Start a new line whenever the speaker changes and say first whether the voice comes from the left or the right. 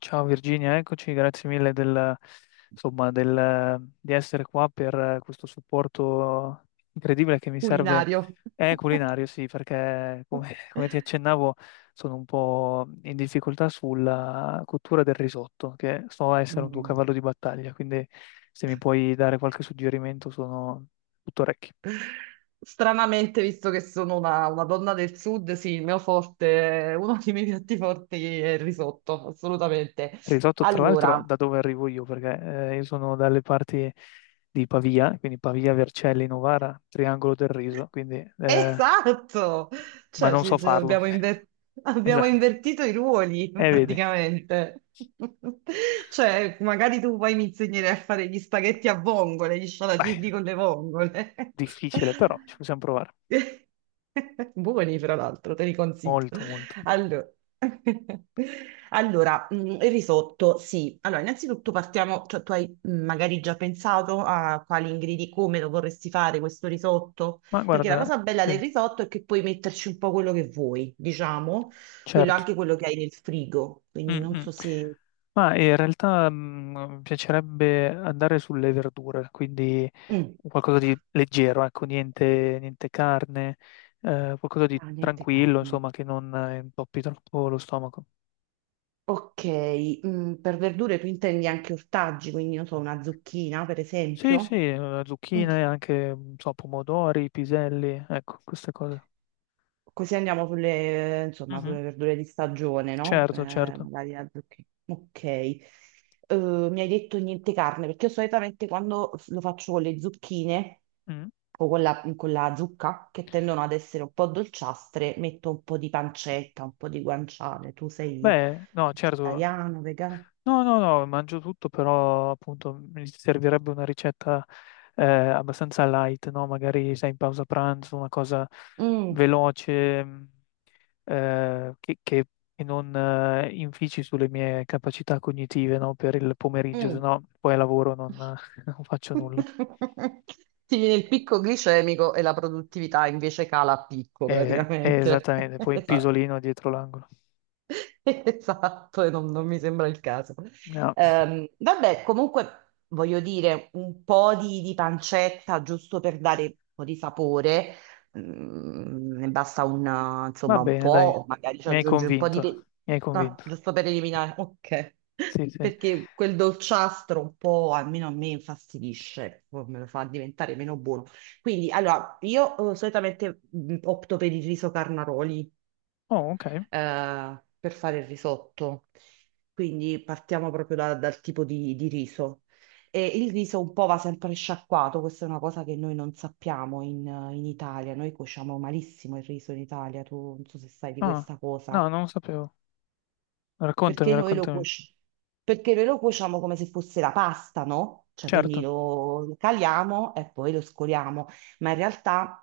left: Ciao Virginia, eccoci, grazie mille di essere qua per questo supporto incredibile che mi serve.
right: Culinario.
left: È culinario, sì, perché come, come ti accennavo sono un po' in difficoltà sulla cottura del risotto, che so essere un tuo
right: Mm.
left: cavallo di battaglia, quindi se mi puoi dare qualche suggerimento sono tutto orecchi.
right: Stranamente, visto che sono una donna del sud, sì, il mio forte, uno dei miei piatti forti è il risotto, assolutamente.
left: Risotto, tra l'altro,
right: Allora,
left: da dove arrivo io, perché io sono dalle parti di Pavia, quindi Pavia, Vercelli, Novara, Triangolo del Riso, quindi,
right: esatto,
left: ma
right: cioè
left: non so
right: ci
left: farlo.
right: abbiamo, abbiamo
left: Esatto.
right: invertito i ruoli
left: E vedi.
right: praticamente. Cioè, magari tu poi mi insegnerai a fare gli spaghetti a vongole, gli
left: Beh,
right: scialatielli con le vongole.
left: difficile, però ci possiamo provare.
right: Buoni, fra l'altro, te li consiglio.
left: Molto, molto.
right: Allora, allora, il risotto, sì. Allora, innanzitutto partiamo, cioè tu hai magari già pensato a quali ingredienti, come lo vorresti fare questo risotto?
left: Ma
right: Perché la
left: guarda,
right: cosa bella del
left: sì,
right: risotto è che puoi metterci un po' quello che vuoi, diciamo, quello,
left: certo.
right: anche quello che hai nel frigo.
left: Mm,
right: Quindi non
left: mm.
right: so se...
left: Ma in realtà mi piacerebbe andare sulle verdure, quindi
right: Mm.
left: qualcosa di leggero, ecco, niente, niente carne, qualcosa di
right: Ah, niente
left: tranquillo,
right: carne.
left: insomma, che non intoppi troppo lo stomaco.
right: Ok, per verdure tu intendi anche ortaggi, quindi non so, una zucchina per
left: Sì, sì,
right: esempio. Mm.
left: zucchine, anche, non so, pomodori, piselli, ecco, queste cose.
right: Così andiamo sulle, insomma,
left: Mhm.
right: sulle verdure di stagione, no?
left: Certo, certo.
right: Magari la zucchina. Ok. Mi hai detto niente carne, perché io solitamente quando lo faccio con le zucchine...
left: Mm.
right: o con la zucca, che tendono ad essere un po' dolciastre, metto un po' di pancetta, un po' di guanciale. Tu sei
left: Beh, no, certo.
right: vegetariano, vegano?
left: No, no, no, mangio tutto, però appunto mi servirebbe una ricetta abbastanza light, no? Magari sei in pausa pranzo, una cosa
right: Mm,
left: veloce, eh, che, che- che non infici sulle mie capacità cognitive, no, per il pomeriggio, se
right: mm.
left: no poi al lavoro non, non faccio nulla.
right: Ti viene il picco glicemico e la produttività invece cala a picco praticamente.
left: Esattamente, poi il
right: Esatto.
left: pisolino dietro l'angolo.
right: Esatto, e non mi sembra il caso.
left: No,
right: Vabbè, comunque voglio dire un po' di pancetta giusto per dare un po' di sapore. Ne basta
left: va
right: insomma, un
left: bene, dai,
right: po', magari ci
left: mi hai
right: aggiungi un po' di...
left: convinto, mi hai
right: No,
left: convinto.
right: giusto per eliminare, ok.
left: Sì, sì.
right: Perché quel dolciastro un po', almeno a me, infastidisce, poi me lo fa diventare meno buono. Quindi, allora, io solitamente opto per il riso carnaroli
left: Oh, ok.
right: per fare il risotto. Quindi partiamo proprio dal tipo di riso. E il riso un po' va sempre sciacquato, questa è una cosa che noi non sappiamo in Italia, noi cuociamo malissimo il riso in Italia, tu non so se sai di
left: Ah,
right: questa cosa
left: no, non lo sapevo. Raccontami,
right: perché noi lo
left: raccontami.
right: cuoci- perché noi lo cuociamo come se fosse la pasta, no? Cioè, quindi
left: Certo.
right: lo caliamo e poi lo scoliamo, ma in realtà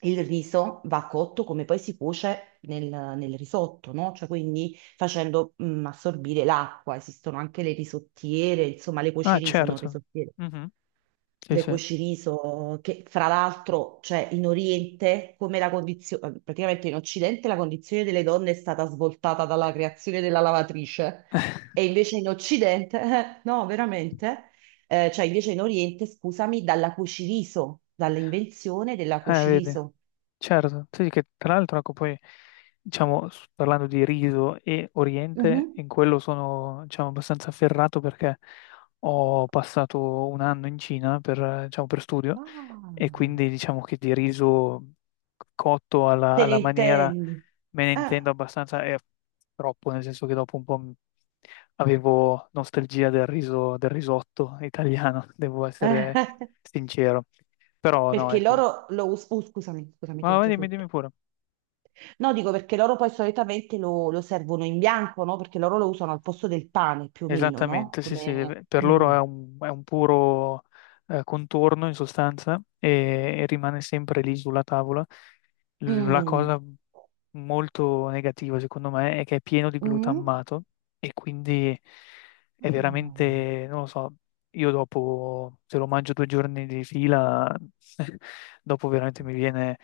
right: il riso va cotto come poi si cuoce nel risotto, no? Cioè, quindi facendo assorbire l'acqua. Esistono anche le risottiere, insomma, le
left: Ah,
right: cuocerie sono
left: certo.
right: risottiere.
left: Mhm. Sì,
right: Le
left: sì.
right: cuociriso, che fra l'altro, cioè in Oriente, come la condizione, praticamente in Occidente la condizione delle donne è stata svoltata dalla creazione della lavatrice, e invece in Occidente, no, veramente, cioè invece in Oriente, scusami, dalla cuciriso, dall'invenzione della
left: Vedi.
right: cuciriso.
left: Certo, sì, che tra l'altro, ecco, poi, diciamo, parlando di riso e Oriente,
right: Mhm.
left: in quello sono, diciamo, abbastanza afferrato perché ho passato un anno in Cina per, diciamo, per studio e
right: Ah.
left: quindi diciamo che di riso cotto
right: Te ne
left: alla maniera
right: intendi?
left: me ne intendo
right: Ah.
left: abbastanza e troppo, nel senso che dopo un po' avevo nostalgia del riso, del risotto italiano, devo essere sincero. Però no,
right: Perché
left: ecco.
right: scusami, scusami, ti ho
left: Ma vai, dimmi, dimmi
right: interrotto.
left: pure.
right: No, dico perché loro poi solitamente lo servono in bianco, no? Perché loro lo usano al posto del pane, più o meno, no?
left: Esattamente, sì, sì,
right: Come...
left: per loro
right: Mm.
left: è un puro contorno in sostanza e rimane sempre lì sulla tavola. La
right: Mm.
left: cosa molto negativa, secondo me, è che è pieno di
right: Mm.
left: glutammato e quindi è
right: Ah,
left: veramente, non lo so, io dopo, se lo mangio due giorni di fila, dopo veramente mi viene,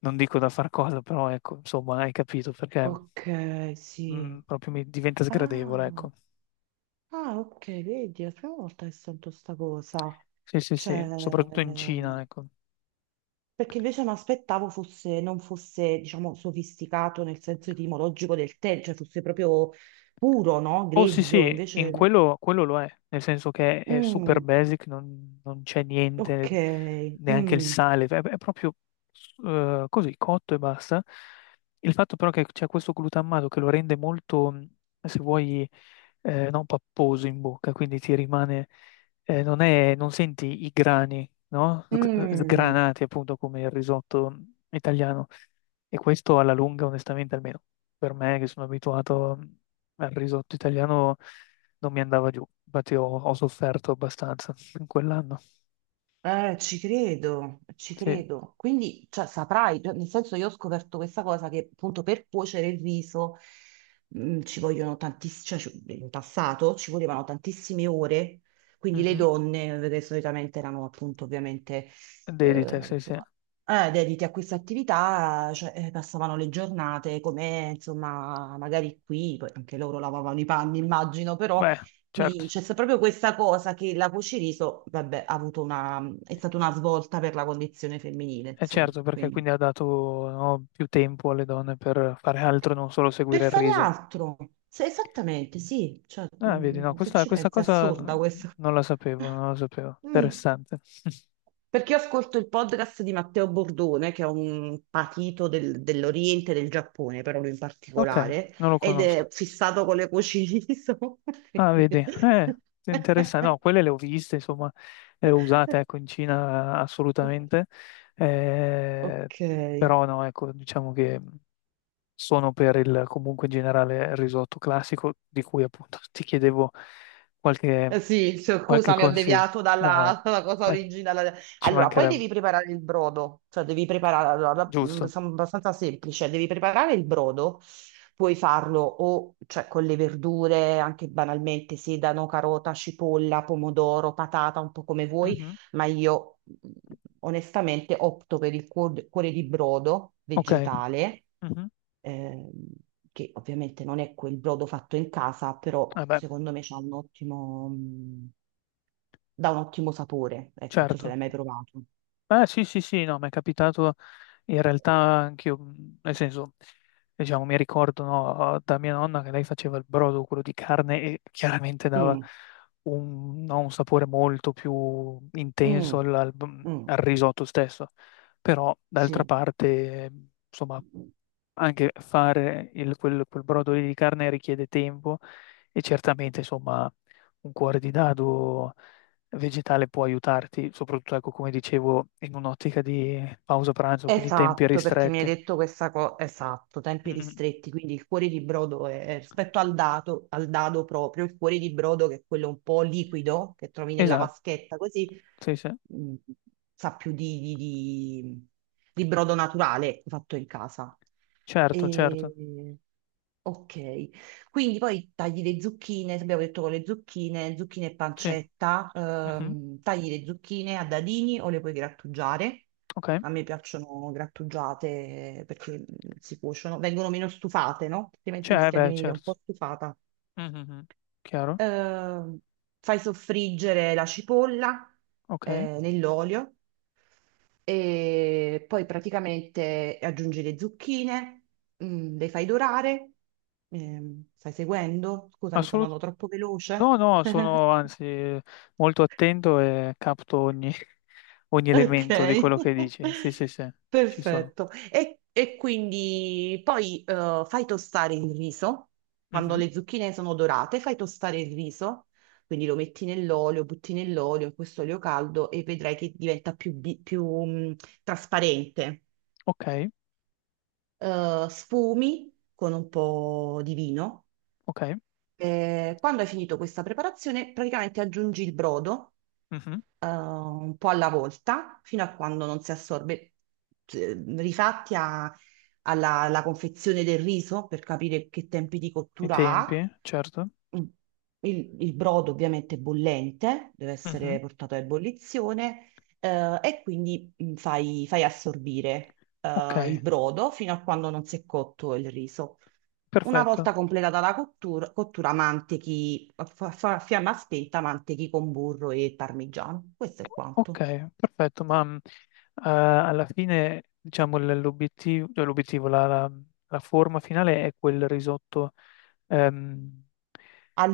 left: non dico da far cosa, però ecco, insomma, hai capito perché
right: ok, sì.
left: proprio mi diventa sgradevole,
right: Ah,
left: ecco.
right: ah, ok, vedi, è la prima volta che sento sta cosa.
left: Sì, sì,
right: Cioè,
left: sì, soprattutto in Cina, ecco.
right: perché invece mi aspettavo fosse, non fosse, diciamo, sofisticato nel senso etimologico del termine, cioè fosse proprio puro, no?
left: Oh, sì,
right: Grezzo,
left: sì, in
right: invece...
left: quello, quello lo è, nel senso che è super
right: Mm.
left: basic, non, non c'è
right: Ok,
left: niente, neanche il
right: mm,
left: sale, è proprio così, cotto e basta. Il fatto però che c'è questo glutammato che lo rende molto, se vuoi, non papposo in bocca, quindi ti rimane, non senti i grani, no?
right: mm,
left: Sgranati appunto come il risotto italiano. E questo alla lunga, onestamente, almeno per me che sono abituato. Il risotto italiano non mi andava giù, infatti ho sofferto abbastanza in quell'anno.
right: ci credo, ci
left: Sì,
right: credo. Quindi, cioè, saprai, cioè, nel senso io ho scoperto questa cosa che appunto per cuocere il riso ci vogliono tantissime, in passato ci volevano tantissime ore, quindi le
left: mhm.
right: donne, che solitamente erano appunto ovviamente,
left: Dedite,
right: eh,
left: sì, sì.
right: insomma, dedite a questa attività, cioè, passavano le giornate come, insomma, magari qui, poi anche loro lavavano i panni, immagino, però
left: Beh, certo,
right: qui proprio questa cosa che la cuciriso, vabbè, ha avuto una, è stata una svolta per la condizione femminile,
left: è
right: insomma.
left: certo perché
right: Quindi,
left: quindi ha dato, no, più tempo alle donne per fare altro, non solo
right: per
left: seguire il
right: fare
left: riso.
right: altro, esattamente, sì, cioè,
left: Ah, vedi, no,
right: se
left: questa,
right: ci pensi, è assurda questa.
left: non la sapevo, non la sapevo.
right: Mm.
left: Interessante.
right: Perché io ascolto il podcast di Matteo Bordone, che è un patito dell'Oriente, del Giappone, però lui in
left: Ok,
right: particolare,
left: non lo
right: ed
left: conosco.
right: è fissato con le cucine.
left: Ah, vedi, interessante. No, quelle le ho viste, insomma, le ho usate, ecco, in Cina assolutamente. Eh,
right: Ok.
left: però no, ecco, diciamo che sono per il, comunque in generale, il risotto classico, di cui appunto ti chiedevo qualche,
right: Eh sì, cioè,
left: qualche
right: scusami, ho
left: consiglio.
right: deviato dalla,
left: No,
right: dalla cosa
left: ma
right: originale.
left: ci
right: Allora, poi
left: mancherebbe,
right: devi preparare il brodo, cioè devi preparare, allora,
left: giusto.
right: sono abbastanza semplice, devi preparare il brodo, puoi farlo o cioè, con le verdure, anche banalmente, sedano, carota, cipolla, pomodoro, patata, un po' come vuoi,
left: Mhm.
right: ma io onestamente opto per il cuore di brodo
left: Ok,
right: vegetale,
left: mhm.
right: ehm, che ovviamente non è quel brodo fatto in casa, però
left: Vabbè,
right: secondo me c'ha un ottimo, dà un ottimo sapore. Ecco, non so se l'hai
left: certo.
right: mai provato.
left: Ah, sì, sì, sì, no, mi è capitato. In realtà anch'io, nel senso, diciamo, mi ricordo, no, da mia nonna che lei faceva il brodo, quello di carne, e chiaramente dava
right: Mm,
left: un, no, un sapore molto più intenso
right: mm, mm,
left: al risotto stesso. Però, d'altra
right: sì.
left: parte, eh, insomma, anche fare quel, quel brodo lì di carne richiede tempo e certamente, insomma, un cuore di dado vegetale può aiutarti, soprattutto, ecco, come dicevo, in un'ottica di pausa pranzo, quindi tempi
right: Esatto, perché mi hai
left: ristretti.
right: detto questa cosa, esatto, tempi
left: Mm,
right: ristretti, quindi il cuore di brodo è rispetto al dado proprio, il cuore di brodo che è quello un po' liquido che trovi nella
left: esatto,
right: vaschetta, così
left: sì, sì,
right: mh, sa più di brodo naturale fatto in casa.
left: certo, certo,
right: E... Ok, quindi poi tagli le zucchine, abbiamo detto con le zucchine, zucchine e
left: sì,
right: pancetta,
left: mhm,
right: tagli le zucchine a dadini o le puoi grattugiare.
left: ok,
right: A me piacciono grattugiate perché si cuociono, vengono meno stufate, no? Altrimenti
left: cioè,
right: rischia di
left: beh,
right: venire un
left: certo,
right: po' stufata.
left: mhm, chiaro,
right: eh, Fai soffriggere la cipolla
left: ok,
right: nell'olio e poi praticamente aggiungi le zucchine, le fai dorare. Stai seguendo? Scusa, mi sono
left: assolutamente,
right: andato troppo veloce.
left: no, no, sono anzi molto attento e capto ogni, ogni
right: Ok,
left: elemento di quello che dici, sì, sì, sì, ci sono,
right: perfetto. E quindi poi fai tostare il riso, quando
left: mhm.
right: le zucchine sono dorate, fai tostare il riso, quindi lo metti nell'olio, butti nell'olio, in questo olio caldo e vedrai che diventa più trasparente.
left: Ok,
right: Sfumi con un po' di vino.
left: ok,
right: Quando hai finito questa preparazione, praticamente aggiungi il brodo
left: mhm.
right: un po' alla volta fino a quando non si assorbe, rifatti alla confezione del riso per capire che tempi di
left: I
right: cottura
left: tempi,
right: ha
left: certo.
right: il, il brodo. Ovviamente è bollente, deve
left: Mhm.
right: essere portato a ebollizione, e quindi fai assorbire,
left: Ok,
right: il brodo fino a quando non si è cotto il riso. Una volta
left: perfetto.
right: completata la cottura, mantechi a fiamma spenta, mantechi con burro e parmigiano. Questo è quanto.
left: Ok, perfetto, ma alla fine, diciamo, l'obiettivo, cioè l'obiettivo, la forma finale è quel risotto ehm,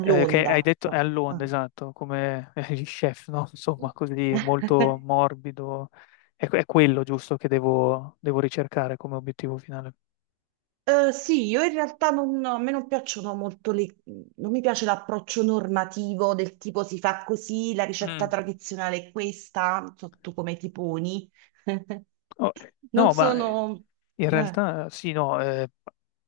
left: che hai detto è all'onda,
right: Ah.
left: esatto, come gli chef, no? Insomma, così molto morbido. È quello giusto che devo ricercare come obiettivo finale.
right: Eh sì, io in realtà non, a me non piacciono molto le, non mi piace l'approccio normativo del tipo si fa così, la ricetta
left: Mm.
right: tradizionale è questa, non so tu come ti poni.
left: Oh,
right: Non
left: no, ma
right: sono...
left: in
right: eh,
left: realtà sì, no,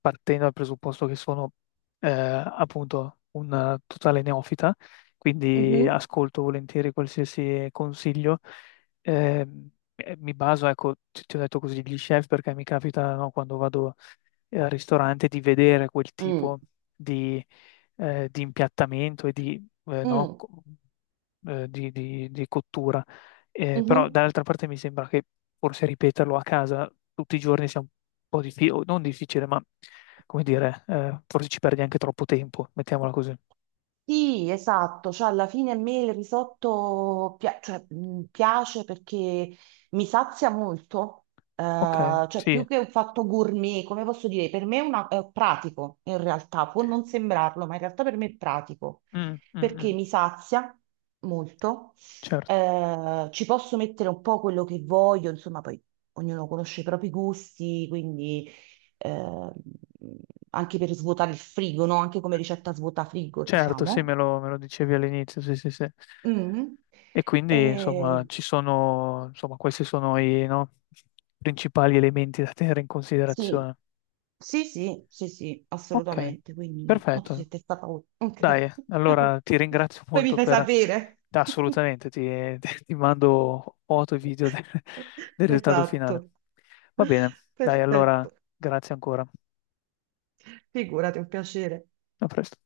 left: partendo dal presupposto che sono appunto un totale neofita, quindi
right: mhm,
left: ascolto volentieri qualsiasi consiglio. eh, mi baso, ecco, ti ho detto così, gli chef perché mi capita no, quando vado al ristorante di vedere quel
right: mm.
left: tipo di, di impiattamento e di, no,
right: Mm,
left: co- di cottura. Però
right: mhm.
left: dall'altra parte mi sembra che forse ripeterlo a casa tutti i giorni sia un po' difficile, non difficile, ma come dire, forse ci perdi anche troppo tempo, mettiamola così.
right: Sì, esatto, cioè alla fine a me il risotto cioè, piace perché mi sazia molto,
left: Ok,
right: eh, cioè
left: sì,
right: più che un fatto gourmet, come posso dire, per me è, è pratico in realtà, può non sembrarlo, ma in realtà per me è pratico,
left: mm, mm,
right: perché
left: mm,
right: mi sazia molto,
left: certo.
right: ci posso mettere un po' quello che voglio, insomma poi ognuno conosce i propri gusti, quindi eh, anche per svuotare il frigo, no? Anche come ricetta svuota frigo,
left: Certo, sì,
right: diciamo.
left: me lo dicevi all'inizio, sì, sì, sì.
right: Mm.
left: E quindi,
right: Eh
left: insomma, ci sono, insomma, questi sono i, no, principali elementi da tenere in
right: sì,
left: considerazione.
right: sì, sì, sì, sì,
left: Ok,
right: assolutamente. Quindi, no, tu
left: perfetto.
right: sei testa paura. Ok.
left: Dai, allora ti ringrazio
right: Poi mi
left: molto
right: fai
left: per...
right: sapere.
left: Assolutamente, ti, ti mando foto e video del, del risultato finale.
right: Esatto.
left: Va bene, dai, allora,
right: Perfetto.
left: grazie ancora.
right: Figurati, è un piacere.
left: A presto.